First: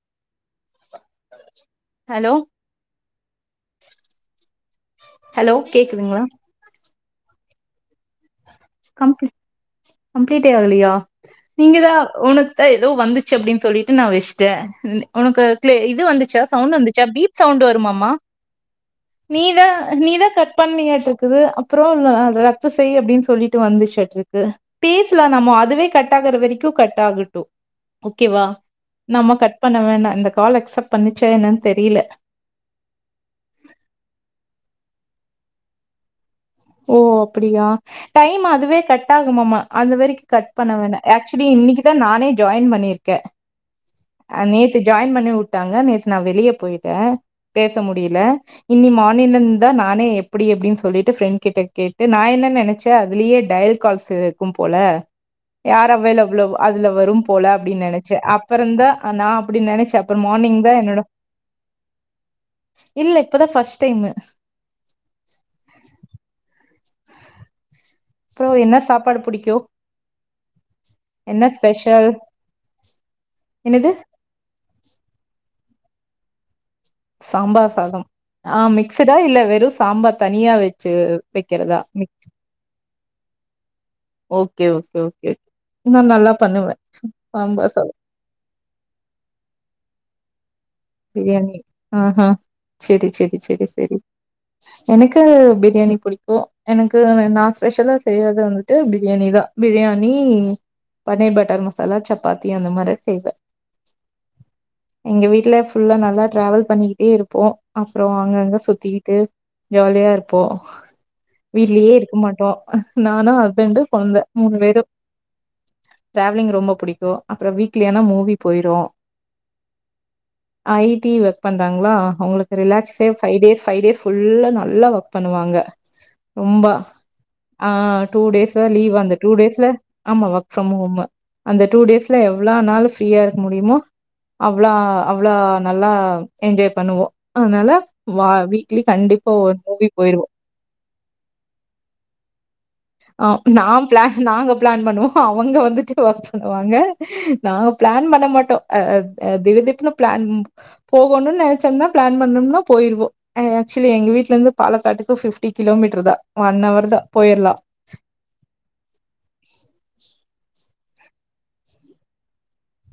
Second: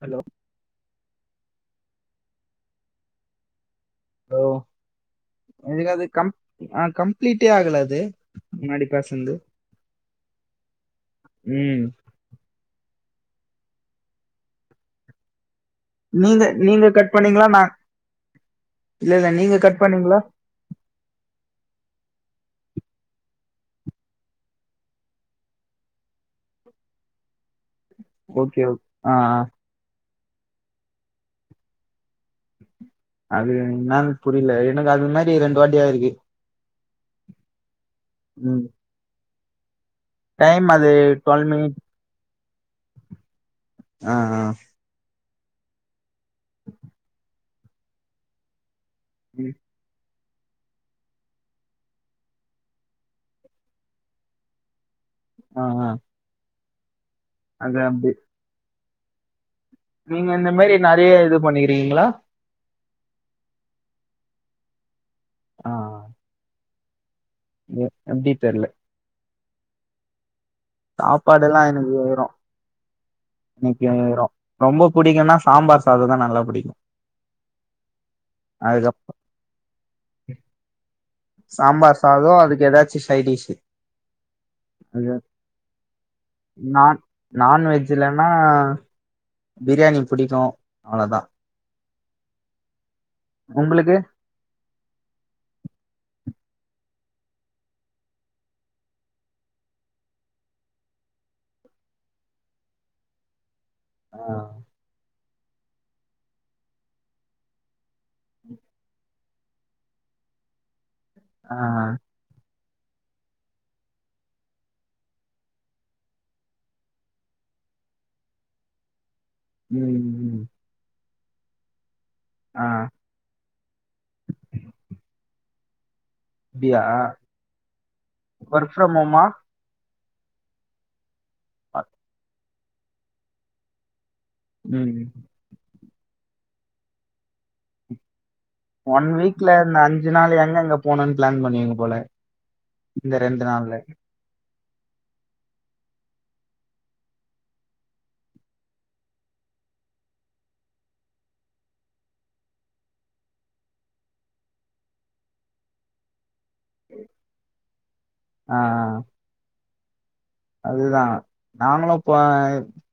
Hello hello hello hello எனக்கது கேக்குதுங்களா கம் ஆ கம் ப்ளீட்டே ஆகல அது முன்னாடி கம்ப்ளி பேசுனது கம்ப்ளீட்டே ஆகலையா நீங்க ம் தா ஒனக் தா எதோ வந்து ச்சு அப்டின் சொல்லிட்டு நா வச்ட்டே ஒனக்க க்ளே இது வந்துச்சா நீங்க சவுண்ட் நீங்க வந்துச்சா கட் பீப் பண்ணீங்களா நா சவுண்டு வருமாமா இல்ல இல்ல நீங்க நீதா கட் பண்ணீங்களா நீதா கட் பண்ணியாட்ருக்குது அப்புறொ [unintelligible] எதாச்சு செய் அப்டின் சொல்லி ட்டு வந்துச்சாட்ருக்கு பேசலா நம்ம அதுவே கட் ஆகுற வரைக்கு கட் ஆகட்டு ஓகேவா ஓகே ஓகே ஆ நம்ம ஆ கட் பண்ண வேணா இந்த கால் அக்ஸப் பண்ணுச்சா என்னன் தெரியல அது என்னான் புரில எ னக்கு அது மாரி ரெண்டு வாட்டி ஆயிருக்கு ஓ அப்புடியா டைம் ம் அதுவே கட் ஆகுமமா அதுவரிக்கு கட் டைம் பண்ண அது வேணா ஆக்ச்சுலி டுவெல் மினிட் இன்னிக்கிதா நானே ஜாயின் பண்ணியிருக்கே ஆ நேத்து ஜாயின் பண்ணி உட் டாங்க நேத்து நா வெளிய போயிட்டே பேச முடியில இன்னி ம் மானிலெந்தா நானே இப்டி எப்டின் சொல்லிட்டு ஃப்ரெண்ட் கிட்ட கேட்டு நா என்ன நெனச்சே அதுலயே டயல் கால்ஸ் இருக்கும் போல ஆ ஆ யார் அவைலபுலோவ அதுல வரும் போல அது அப்டின் அப்டி நெனச்சே அப்புறந்தா அ நா நீங்க இந்த மாரி நெறைய இது பண்ணிக்கிறீங்ளா இல்ல இப்பதா ஃபஸ்ட் டைமு ஆ ஆ அப்றோ என்ன சாப்பாடு புடிக்கு? என்ன சாப்பாடல்லா எனக்கு ஸ்பெஷல் [unintelligible] எனக்கு என்னது ரொ ரொம்ப புடிக்குன்னா சாம்பார் சாதொதா நல்லா புடிக்கு சாம்பார் சாதம் ஆ மிக்ஸுடா இல்ல வெறு சாம்பார் தனியா வச்சு வைக்கிறதா சாம்பார் சாதோ அதுக்கு எதா ச்சு ஸைடீஷு ஓகே ஓகே ஓகே நா நல்லா பண்ணுவே நான் சாம்பார் சாதம் நான்வெஜ்லன்னா பிரியாணி புடிக்கு அவ்ளோதா பிரியாணி ஆஹ செரி செரி செரி செரி உங்களுக்கு எனக்கு பிரியாணி புடிக்கு எனக்கு நா ஸ்பெஷலா செய்றது வந்துட்டு பிரியாணி தா பிரியாணி பன்னீர் பட்டர் மசாலா சப்பாத்தி அந்த மாரி செய்வே ஆ எங்க வீட்ல ஃபுல்லா நல்லா ட்ராவல் பண்ணிக்கிட்டே இருப்போ அப்றொ அங்கங்க சுத்திக்கிட்டு ஜாலியா இருப்போ ஆ வீட்லயே இருக்க மாட்டோ நானு ஹஸ்பண்டு கொழந்த மூணு பேரு ட்ராவ்லிங் ரொம்ப புடிக்கு அப்ற வீக்லியானா மூவி போயிருவோ ம் ம் ஐ டி ஒர்க் பண்றாங்ளா அவுங்களுக்கு ஆ ரிலாக்ஸே ஃபைவ் டே ஃபைவ் டே ஃபுல்லா நல்லா வக் பண்ணுவாங்க ரொம்ப அப்டியா ஆ two days work leave from அந்த ஹோமா டூ டேஸ்ல ஆமா ஒர்க் ஃப்ரம் ஹோமு அந்த டூ டேஸ்ல எ வ்ளாநாளு ஃப்ரீயா இருக்க முடியிமோ அவ்ளா ம் அவ்ளா நல்லா என்ஜாய் பண்ணுவோ அத்னால வா வீக்லி ஒன் கண்டிப்பா வீக்ல ஒரு இந்த மூவி அஞ்சு போயிருவோ நாள் எங்க எங்க போனுன் ப்ளான் பண்ணுவீங்க போல இந்த ஆ ரெண்டு நா நாள்ல ப்ளான் நாங்க ப்ளான் பண்ணுவோ அவுங்க வந்துட்டு ஒர்க் பண்ணுவாங்க நாங்க ப்ளான் பண்ண மாட்டோ அ திடு திப்னு ப்ளான் போகணுன் நெனச்சம்னா ப்ளான் பண்ணம்னா போயிருவோ ஆக்சுவலி எங்க வீட்லெந்து பாலக்காட்டுக்கு ஃபிப்டி கிலோமீட்ரு தா ஒன் அவர் தா போயிர்லா [unintelligible] ஆ அ அ [inaudible] அதுதா நாங்களு போ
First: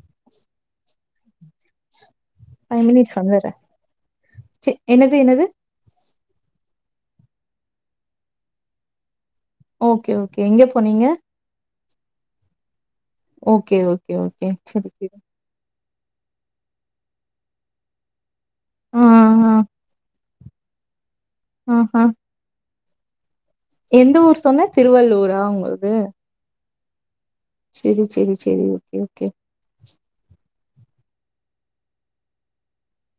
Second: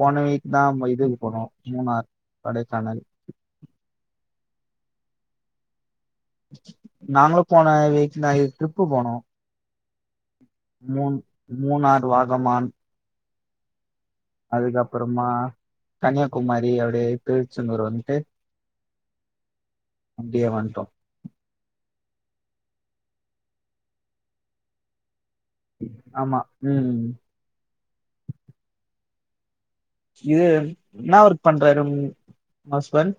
போன வீக் தா இதுக்கு போனோ மூணார் ஃபைவ் கொடைக்கானல் மினிட்ஸ் வந்தர்றே செ என்னது என்னது நாங்களு போன வீக் [unintelligible] ட்ரிப்பு போனோ ஓகே ஓ மூன் Munnar Vagamon okay okay okay செரி [inaudible] அதுக்கப்புறமா கன்னியாகுமாரி அப்டியே திருச்செந்தூர் வந்துட்டு ஆ ஆ அப்டியெ வன்ட்டோ ஆஹ எந்த ஊர் சொன்ன திருவள்ளூரா உங்கள்து ஆமா ம் சேரி சேரி சேரி ஓகே ஓகே இது என்னா ஒர்க் பண்றாரு உங் husband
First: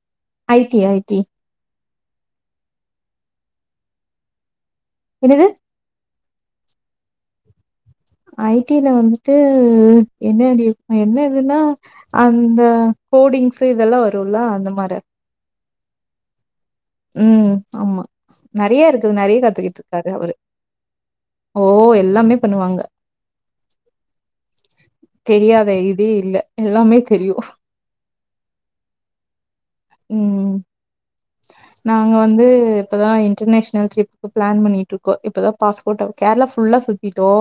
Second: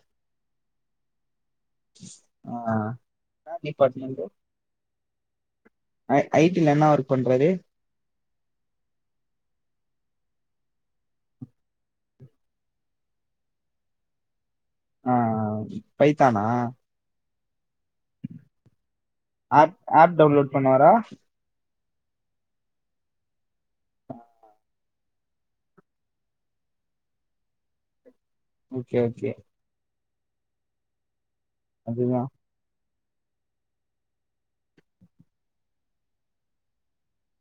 I T I T ஆ என்னா‌ டிபார்ட்மென்ட்டு என்னது ஐ ஐ டி ல என்ன ஒர்க் பண்றாரு ஐ டில வந்துட்டு என்னடி என்னதுன்னா அந்த கோடிங்ஸு இதெல்லா வருல்ல அந்த மார ஆ பைத்தானா ம் ஆமா நெறைய இருக்குது நெறைய ஆப் கத்துக்கிட்ருக்காரு ஆப் அவரு டவுன்லோட் பண்ணுவாரா ஓ எ ல்லாமே பண்ணுவாங்க ஆஹ் தெரியாத இதே இல்ல எல்லாமே தெரியு ஓகே ஓகே ம் நாங்க அதுதா வந்து இப்பதா இன்டர்நேஷ்னல் ட்ரிப்க்கு ப்ளான் பண்ணிட்ருக்கோ இப்பதா பாஸ்போட்ட கேரளா ஃபுல்லா சுத்திட்டோ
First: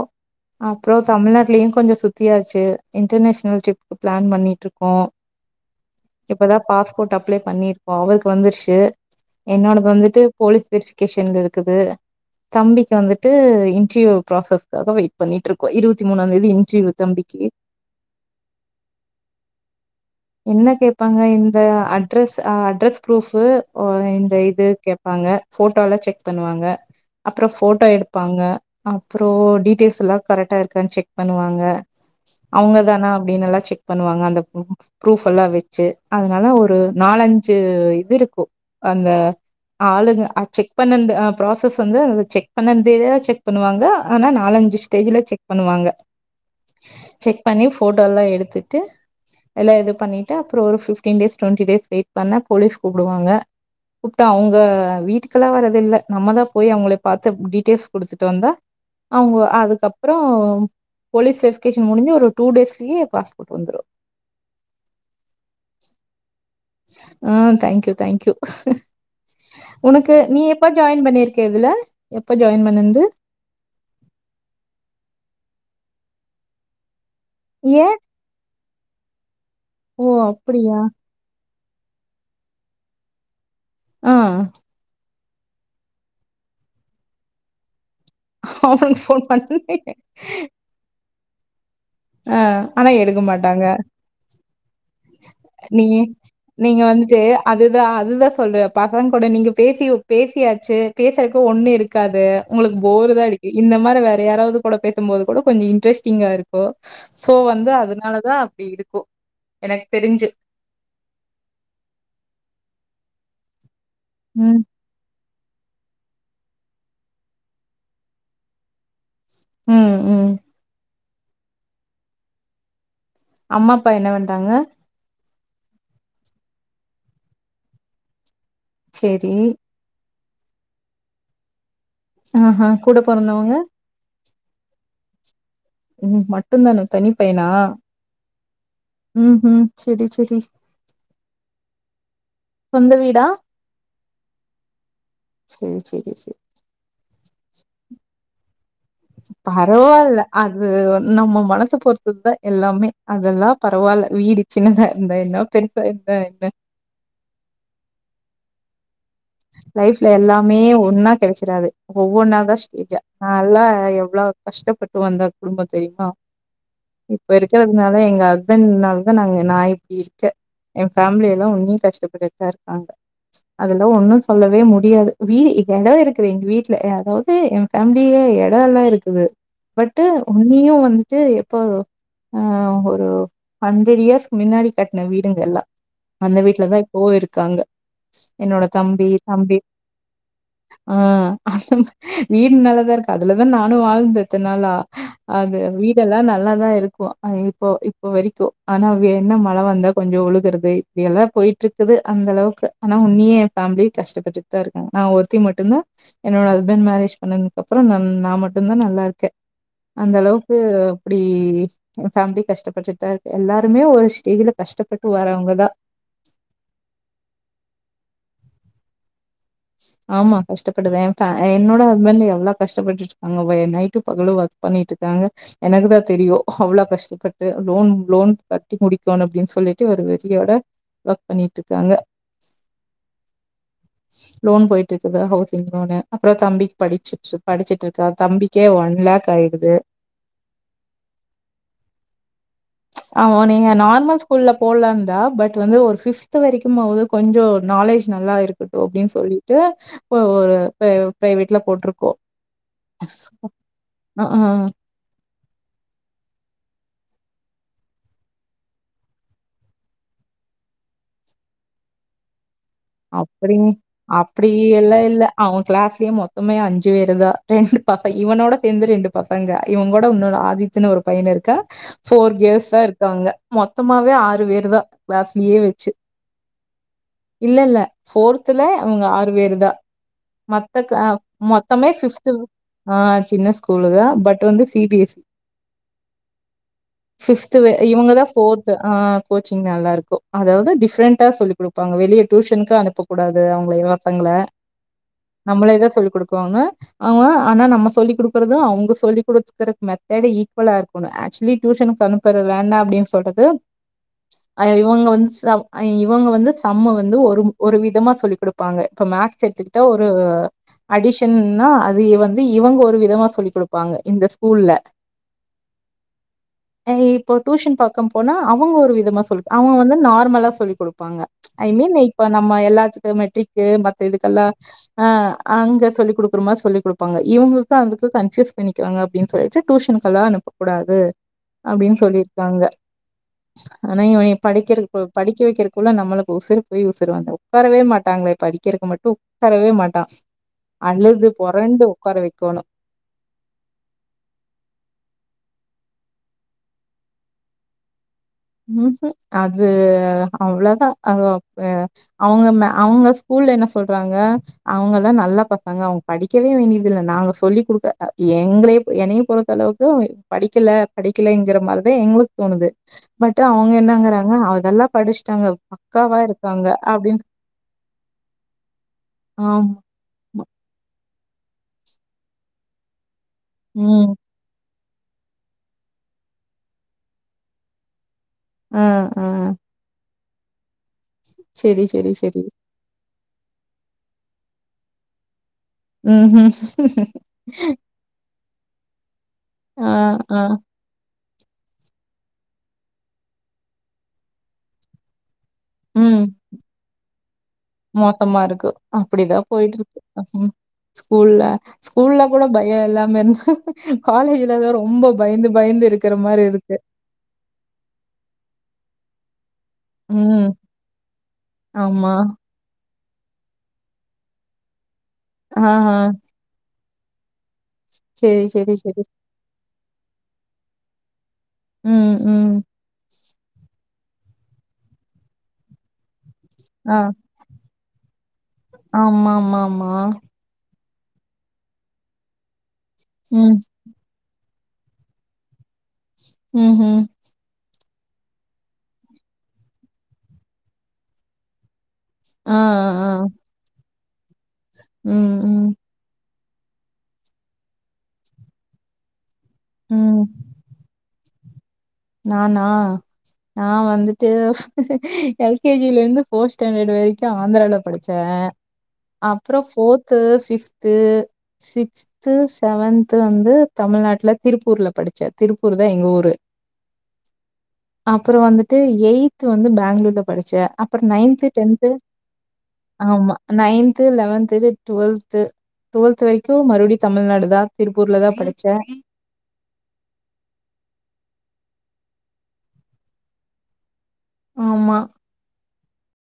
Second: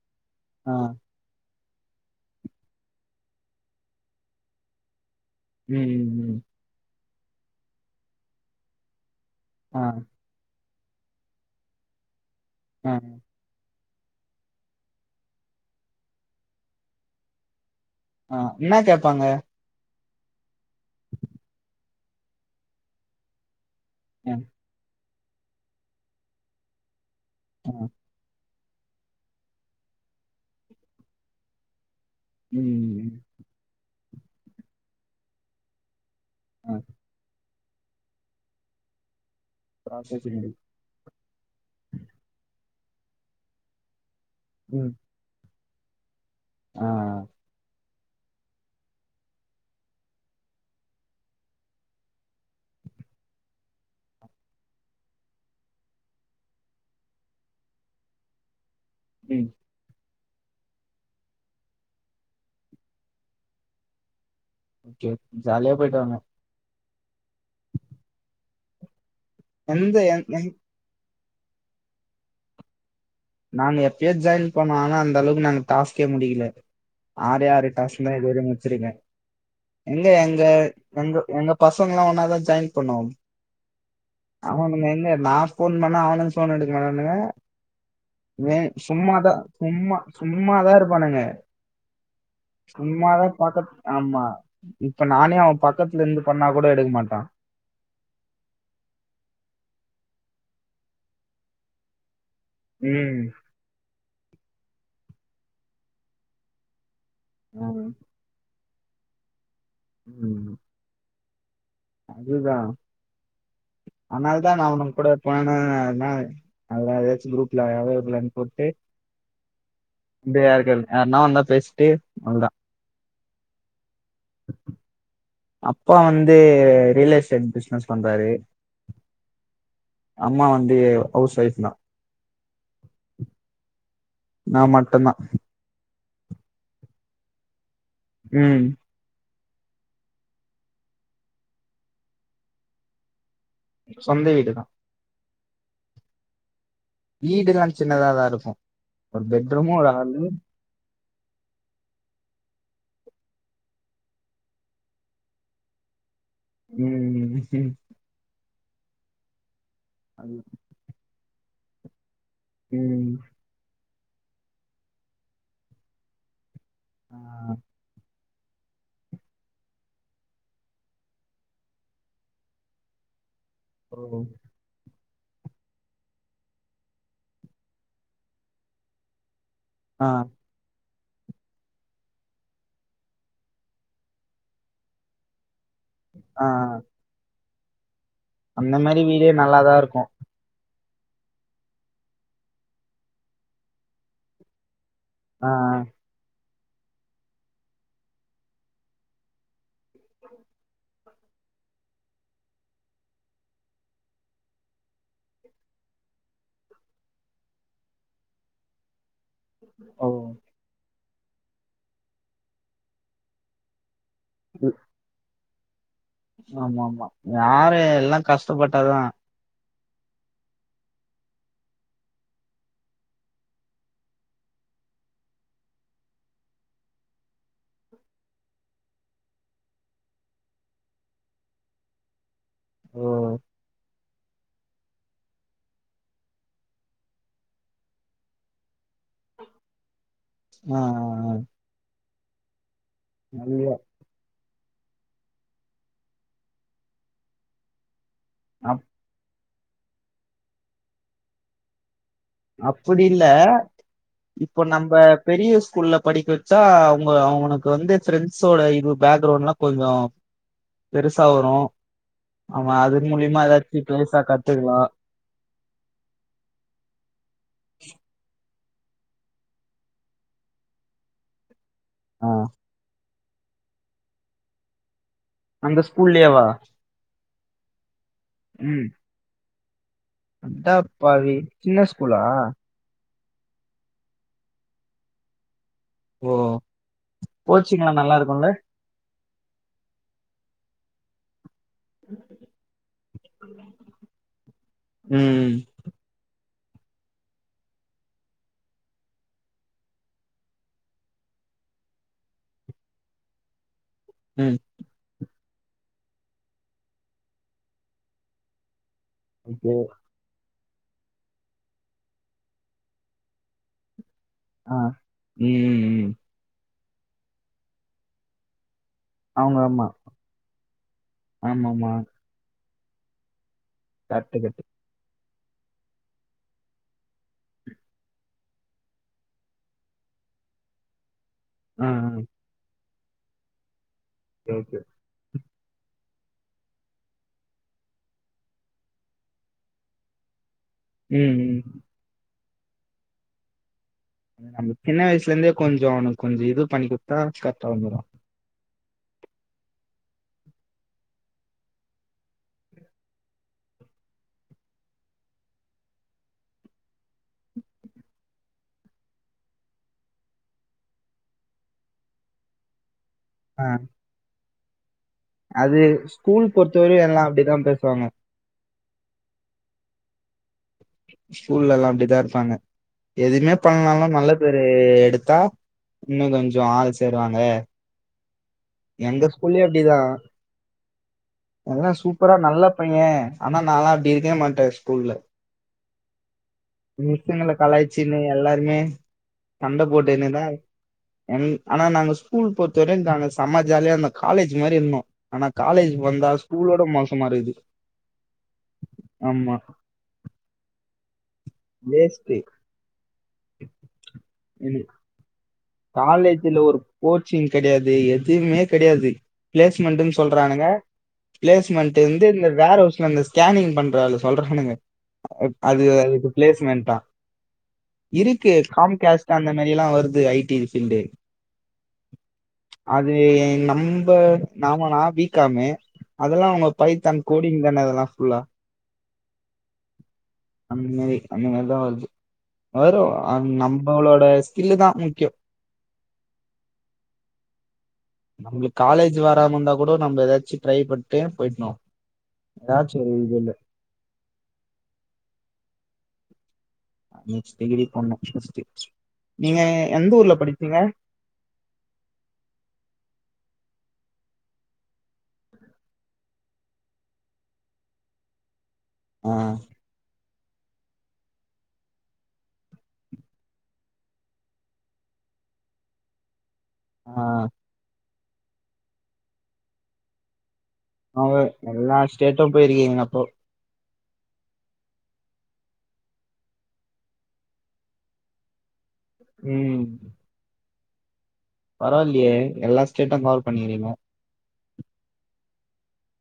ஆ அப்றொ தமிழ்நாட்லயு கொஞ்சொ சுத்தியாச்சு இன்டர்நேஷ்னல் ட்ரிப்க்கு ப்ளான் பண்ணிட்ருக்கோ ம் ம் ம் போட் அப்ளை பண்ணி இருக்கோ அவருக்கு வந்துருச் சு ஆ என்னோடது வந்துட்டு போலி வெரிஃபிகேஷன்ல இருக்குது ஆ தம்பிக்கு வந்துட்டு‌ இன் ட்ரிவ்யூ ப்ராசஸ்க்காக வெயிட் பண்ணிட்ருக்கோ இருவத்தி மூணாந்தேதி இன்டர்வியூ தம்பிக்கி ஆ என்னா கேப்பாங்க என்ன கேப்பாங்க இந்த அட்ரஸ் அட்ரஸ் ப்ரூஃபு ஓ ஆ இந்த இது கெ ப்பாங்க ஃபோட்டோல்லா செக் பண்ணுவாங்க அப்ற ஆ ஃபோட்டோ எடுப்பாங்க அப்றோ டீட்டெய்ல்ஸ் எல்லா கரெக்டா இருக்கான் செக் பண்ணுவாங்க ம் அவுங்க தானா ம் அப்டின்னெல்லா செக் பண்ணுவாங்க அந்த ப்ரூஃபல்லா வச்சு அதுனால ஆ ஒரு நால ஞ்சு இது இருக்கு அந்த ஆளுங்க ப்ராசஸிங் அ செக் பண்ணன்து அ ப்ராசஸ் வந்து செக் பண்ணந்தேதா செக் பண்ணுவாங்க ஆனா நாலஞ்சு ம் ஸ்டேஜுல செக் பண்ணுவாங்க ஆ செக் பண்ணி ஃபோட்டோல்லா எடுத்துட்டு எல்லாம் இது பண்ணிட்டு அப்றோ ஒரு fifteen days twenty days wait பண்ணா போலீஸ் கூப்டுவாங்க கூப்ட்டா அவுங்க வீட்டுக்கல்லா வர்றதில்ல நம்ம தா போய் அவுங்களை பாத்து டீட்டெயில்ஸ் குடுத்துட்டு வந்தா அவுங்க ம் அதுக்கப் ப்றோ போலீஸ் வெரிஃபிகேஷன் முடுஞ்சு ஒரு டூ டேஸ்லயே பாஸ்போட் வந்துரு ஓகே ஜாலியா போய்ட்டு வாங்க ஆ தேங்க்யூ தேங்க் யூ எந்த ஒனக்கு எந் நீ எப்ப ஜாயின் பண்ணிரு க்க இதுல எப்ப ஜாயின் பண்ணன்து? நாங்க எப்பயோ ஜாயின் பண்ணோ ஆனா அந்த அளவுக்கு நாங்க டாஸ்கே முடிக்கில ஆறே ஆறு ஏ டாக்ஸ்தா இதுவரையு முட் ச்சிருக்கே ஓ எங்க எங்க அப்டியா எங்க எங்க பசங்கல்லா‌ ஒன்னாதா ஜாயின் பண்ணோ ஆ ஆமா [unintelligible] நா ஃபோன் பண்ணா அவனுங் ஃபோன் எடுக்க மாட்டானுங்க ஏ அவனுக்கு ஃபோன் சும்மாதா பண்ண சும்மா சும்மாதா இருப்பானுங்க [inaudible] ஆ அனா எடுக்க சும்மாதா மாட்டாங்க பக்கத் ஆமா இப்ப நானே அவ நீ பக்கத்துல இருந்து பண்ணா கூட நீங்க எடுக்க மாட்டா வந்துட்டு அதுதான் அதுதான் சொல்ற பசங்க கூட நீங்க பேசி பேசியாச்சு பேசுறக்கு ஒண்ணு இருக்காது உங்களுக்கு ம் போருதா அடிக்கும் இந்த மாரி வே யாராவது கூட பேசும்போது கூட கொஞ்சம் இன்டரெஸ்டிங்கா இருக்கு போ சோ வந்து ம் அதனாலதான் அப்டி இருக்கு எனக்கு தெரிஞ்சு அதுதான் அனால தா ம் நா அவுனுங்க கூட போன அத ஏதாச்சும் குரூப்ல அவைலபிலா போட்டு ம் ம் [unintelligible] யாருன்னா வந்தா பேசிட்டு அவளோ தா அம்மா அப்பா என்ன பண்றாங்க அப்பா வந்து ரியல் எஸ்டேட் பிச்னஸ் பண்றாரு சேரி அம்மா வந்து ஹவுஸ் ஒஃப் தான் அ அ கூட போறந்தவங்க நா மட்டும் தா ம் மட்டும் தானா தனி பையனா ம் ம் ம் செரி செரி சொந்த வீடா சொந்த வீடு தான் செரி செரி செரி வீடு எல்லா சின்னதா தான் இருக்கும் ஒரு பெட்ரூமும் ஒரு பரவாயில்ல ஹாலு அது நம்ம மனச பொறுத்தது தா எல்லாமே அதெல்லா பரவாயில்ல வீடு சின்னதா இருந்தா என்ன பெருசா இருந்தா என்ன ம் ம் ம் லைஃப்ல அது எல்லாமே ஒன்னா கடைசிறது ம் ஒண்ணாதா‌ ஸ்டேஜா ம் நல்லா அவ்ளோ கஷ்டப்பட்டு வந்த குடும்பம் தெரியுமா ஆ இப்ப இருக்கிறதுனால எங்க அ ஹஸ்பண்ட்னால தா நாங்க நான் இப்படி இருக்கேன் என் ஃபேமிலி எல்லா இன்னும் கஷ்டப்பட்டுதா இருக்காங்க அதுல ஓ ஒன்னு முடியாது வீடு எடம் இருக்குது எங்க வீட்ல அதாது என் ஃபேமிலியே எடம் எல்லா இருக்குது பட் ஆ உன்னியும் வந் ட்டு எப்ப வரு ஆ ஒரு ஹண்ட்ரட் இயர்ஸ் மின்னாடி கட்ன வீடுங்க எல்லா அந்த ஆ வீட்லதா இப்பவு இருக்காங்க என்னோட தம்பி தம்பி நல்லாதா இருக்கு ஆ [inaudible] வீடு நல்லாதா இருக்கு அதுலதா நானு வாழ்ந்தே இத்தன் நாளா ஆ அது வீடெல்லா ந ல்லாதா இருக்கு இப்ப இப்ப வரைக்கு ஆனா வெ என்ன மழ வந்தா கொஞ்சொ ஒழுகுறது இப்டியெல்லா போயிட்ருக்குது அந்தளவுக்கு ஆனா உன்னியே என் ஃபேமிலி கஷ்டப்பட்டுட்தா இருக்காங்க நா ஒருத்தி மட்டுந்தா என்னோட ஹஸ்பண்ட் மேரேஜ் பண்ணனுக் அப்றோ நன் நா மட்டுந்தா நல்லாருக்கே ஓ அந்த அளவுக்கு அப்டி எ ஃபேமிலி கஷ்டப்பட்டுட்தா இருக்கு எல்லாருமே ஒரு ஷ் டேஜுல கஷ்டப்பட்டு வர்றவ்ங்க தா ஆமாமா யாரு எல்லா கஷ்டப்பட்டாதா ஆமா கஷ்டப்பட்டுதா எ ஃபே என்னோட ஹஸ்பண்ட் எவ்ளொ கஷ்டப்பட்டுட்ருக்காங்க வெ நைட்டு பகலு ஒர்க் பண்ணிட்ருக்காங்க எனக்குதா தெரியு அவ்ள கஷ்டப்பட்டு லோன் லோன் கட்டி முடிக்கனு அப்டின் சொல்லிட்டு ஒரு வெறியோட ஒர்க் பண்ணிட்ருக்காங்க ஓ லோன் போயிட்ருக்குது ஹவுசிங் லோனு அப்ற தம்பிக் படிச்சுட் படிச்சிட்ருக்கா தம்பிக்கே ஒன் லேக் ஆயிடுது ஆ ஆ ஆ ஆ ஓ நீங்க ஐயோ, நார்மல் ஸ் கூல்ல போல்லாந்தா பட் வந்து ஒரு ஃபிப்த் வரைக்குமாவுது கொஞ்சொ நாலேஜ் நல்லா இருக்கட்டு அப்- அப்டின் சொல்லி ட்டு ஒ ஒரு ப ப்ரைவேட்ல போட்ருக்கோ அப்பிடில்ல ஆ இப்பொ நம்ப பெரிய ஸ்கூல்ல படிக்க வச்சா அவுங்க அவனுக்கு வந்து ஃப்ரெண்ட்ஸோட இது பேக்ரவுண்ட்லா கொஞ்சொ பெருசா வரு அவ அது மூலியமா அப்டி ஏதாச்சு பெருசா அப்டி கத்துக்கலா எல்லா இல்ல அவ க்ளாஸ்லயே மொத்தமே அஞ்சு பேருதா ரெண்டு பச இவனோட சேந்து ரெண்டு பசங்க இவங்கூட உன்னொனு ஆதித்துனு ஒரு பையனிருக்கா ஃபோர் கேல்ஸ் தா இருக் காங்க மொத்தமாவே ஆறு பேர் தா அந்த ஸ்கூல்லயேவா இல்லெல்ல ஃபோர்த்துல ம் இவுங்க ஆறு பேரு தா மொத்த க்ளா அடப்பாவி சின்ன மொத்தமே ஸ்கூலா ஃபிஃப்த்து ஆ சின்ன ஸ்கூலுதா பட் வந்து சி பி எஸ் இ ஓ ஃபிஃப்த்து வ கோச்சிங்லா நல்லா இவுங்கதா இருக்குல்ல ஃபோர்த்து ஆ கோச்சிங் நல்லா இருக்கும் அதாவது டிஃப்ரெண்டா சொல்லி கொடுப்பாங்க வெளிய டியூஷனுக்கு அனுப்ப கூடாது அவங்கள இன்னோர்தாங்கல ம் நம்மளேதான் சொல்லி கொடுக்க அவ ஆனா நம்ம சொல்லி் கொடுக்குறதும் அவங்க சொல்லி் கொடுத்துக்கற மெத்தட ஈக்குவலா இருக்கணும் ஆக்சுவலி டியூஷனுக்கு அனுப்புறது வேண்டாம் அப்படின்னு சொல்றது ம் அதுல இவங்க வந்து சா இவங்க வந்து சம்ம வந்து ஒரு ஒரு விதமா சொல்லி் கொடுப்பாங்க இப்ப மேக்ஸ் ஓகே எடுத்துக்கிட்டா ஒரு அடிஷன்ன்னா அது வந்து இவங்க ஒரு விதமா சொல்லி் கொடுப்பாங்க இந்த ஸ்கூல்ல. ஆஹ் உம் உம் இப்போ ட்டியூஷன் பாக்க போனா அவங்க ஒரு விதி சுத்தமா சொல்லி அவங்க அவன் ஆமா வந்து நார்மலா சொல்லிக் கொடுப்பாங்க ஆமாமா மெயின்ல இருப்பாங்க எல்லாத்துக்கும் மெட்ரிக் மத்த கரெக்ட் இதுக்கெல்ல கரெக்ட் அஹ் அங்க சொல்லி கொடுக்குரோம்மா சொல்லி கொடுப்பாங்க இவங்களுக்கும் அதுக்கும் கன்ஃப்யூஸ் பண்ணிக்குவாங்க அப்படின்னு சொல்லிட்டு டியூஷனுக் எல்லாம் அனுப்ப கூடாது ஆ அப்படின்னு ஆ சொல்லிருக்காங்க [inaudible] ஆனா இவன படிக்கிற ஓகே படிக்க வைக்க ள்ள நம்மளு உஊசர் போய் உஊசர் வந்த உட்காரவே மாட்டாங்களே படிக்கிறதுக்கு மட்டும் உட்காரவே மாட்டான் அழுது ம் ம் புரண்டு உட்கார வை தோண நம்ம சின்ன வயசுல இருந்தே கொஞ்சம் அவனுக்கு கொஞ்சம் இது பண்ணி கொடுத்தா கரெக்டா வந்துருவான் ம் உம் அது அவ்வளவுதான் அவங்க அவங்க ஸ்கூல்ல என்ன சொல்றாங்க அவங்க எல்லாம் நல்லா பசங்க அவங்க படிக்கவே வேண்டியது இல்ல நாங்க சொல்லி் கொடுக்க எங்களே என்னைய பொறுத்த அளவுக்கு படிக்கல படிக்கலங்கிற மாதிரிதான் எங்களுக்கு தோணுது பட் ஆ அவங்க என்னங்கறாங்க [inaudible] அது பக்காவா ஸ்கூல் இருக்காங்க பொறுத்தவரையும் எல்லாம் அப்படிதான் பேசுவாங்க ஆம் ஸ்கூல்ல எல்லாம் அப்படிதான் இருப்பாங்க எதுவுமே ம். பண்ணனாலும் நல்ல பேரு எடுத்தா இன்னும் கொஞ்சம் ஆள் சேருவாங்க அ, எங்க அ. ஸ்கூல்லயே அப்படிதான் சரி, எல்லாம் சரி, சூப்பரா சரி. நல்ல பையன் ஆனா நலாம் அப்படி இருக்கவே மாட்டேன் ஸ்கூல்ல உம் உம் மிஸ்ங்கல கலாச்சின்னு எல்லாருமே சண்டை ஆ, போட்னே ஆ. தான் [unintelligible] ஆனா நாங்க ஸ்கூல் பொறுத்த வரையும் நாங்க சமாஜாலியா இருந்தோ காலேஜ் மாரி இருந்தோ ஆனா காலேஜ் ம். வந்தா ஸ்கூலோட மோசமா இருக்குது மோசமா இருக்கு. அப்டிதான் ஆமா போயிட்டு இருக்கு. [inaudible] ஸ்கூல்ல ஸ்கூல்ல வேஸ்ட்டு கூட பயோ இல்லாம இருந்த காலேஜ்லதா ரொம்ப பயந்து பயந்து இருக்கற மாரி காலேஜ்ல இருக்கு ஒரு கோச்சிங் கெடையாது எதுவுமே கெடையாது பிளேஸ்மெண்ட்ன்னு ம். சொல்றானுங்க பிளேஸ்மெண்ட் ஆமா. வந்து இந்த வேற ந்த ஸ்கேனிங் பண்றல அதுல சொல்றானுங்க அது ஆஹா. அதுக்கு பிளேஸ்மெண்டா சரி, இருக்கு சரி, காம் சரி. கேஸ்ட் அந்தம் மெரில்லா வருது ஐடி ஃபீல்டு ம், ம். அது ஏ என் நம்ப நாம நா பீ காம்மு அதெல்லா அவங்க பை தான் கோடிங் தான ஃபுல்லா ஆமா மா மா [unintelligible] அந்த மாரி தா வருது வரும் ம். நம்பளோட இல்லதா முக்யோ உம் உம் நம்ளுக்கு காலேஜ் வராம இருந்தா கூடோ நம்ம ஏதாச்சு ட்ரை பன்டு போயிட்ணு எதாச்சு ஒரு இதுல உம் உம் முச்சுட் டிகிரி போனு ஃபர்ஸ்ட்டு நீங்க எந்த ம். ஊர்ல படிச்சீங்க நானா நா வந்துட்டு எல்கேஜில இருந்து ஃபோர்த் ஸ்டாண்டர்ட் வரைக்கு ஆந்தரால படிச்சே ஆ அப்ரோ ஃபோர்த்து பிஃப்த்து சிக்ஸ்த்து செவன்த்து வந்து தமிழ்நாட்டுல திருப்பூர்ல படிச்சே திருப்பூர் தா எங்க ஊரு ஆ அப்புரோ வந்துட்டு எயி்த் வந்து பேங்ளூர்ல படிச்சே அப்ற அவ நைன்த்து டென்த்து எல்லா ஸ்டேட்டும் போயிருக்கீங்க அப்போ ஆமா நைன் லெவன்துது டுவெல்து டுவெல்த் வரைக்கு மறுபடியு தமிழ்நாடு தா திருப்பூர்ல தா படிச்சே உம் பரவாயில்லயே எல்லா ஸ்டேட்டும் ட்ராவல் பண்ணிறிங்கோ ஆமா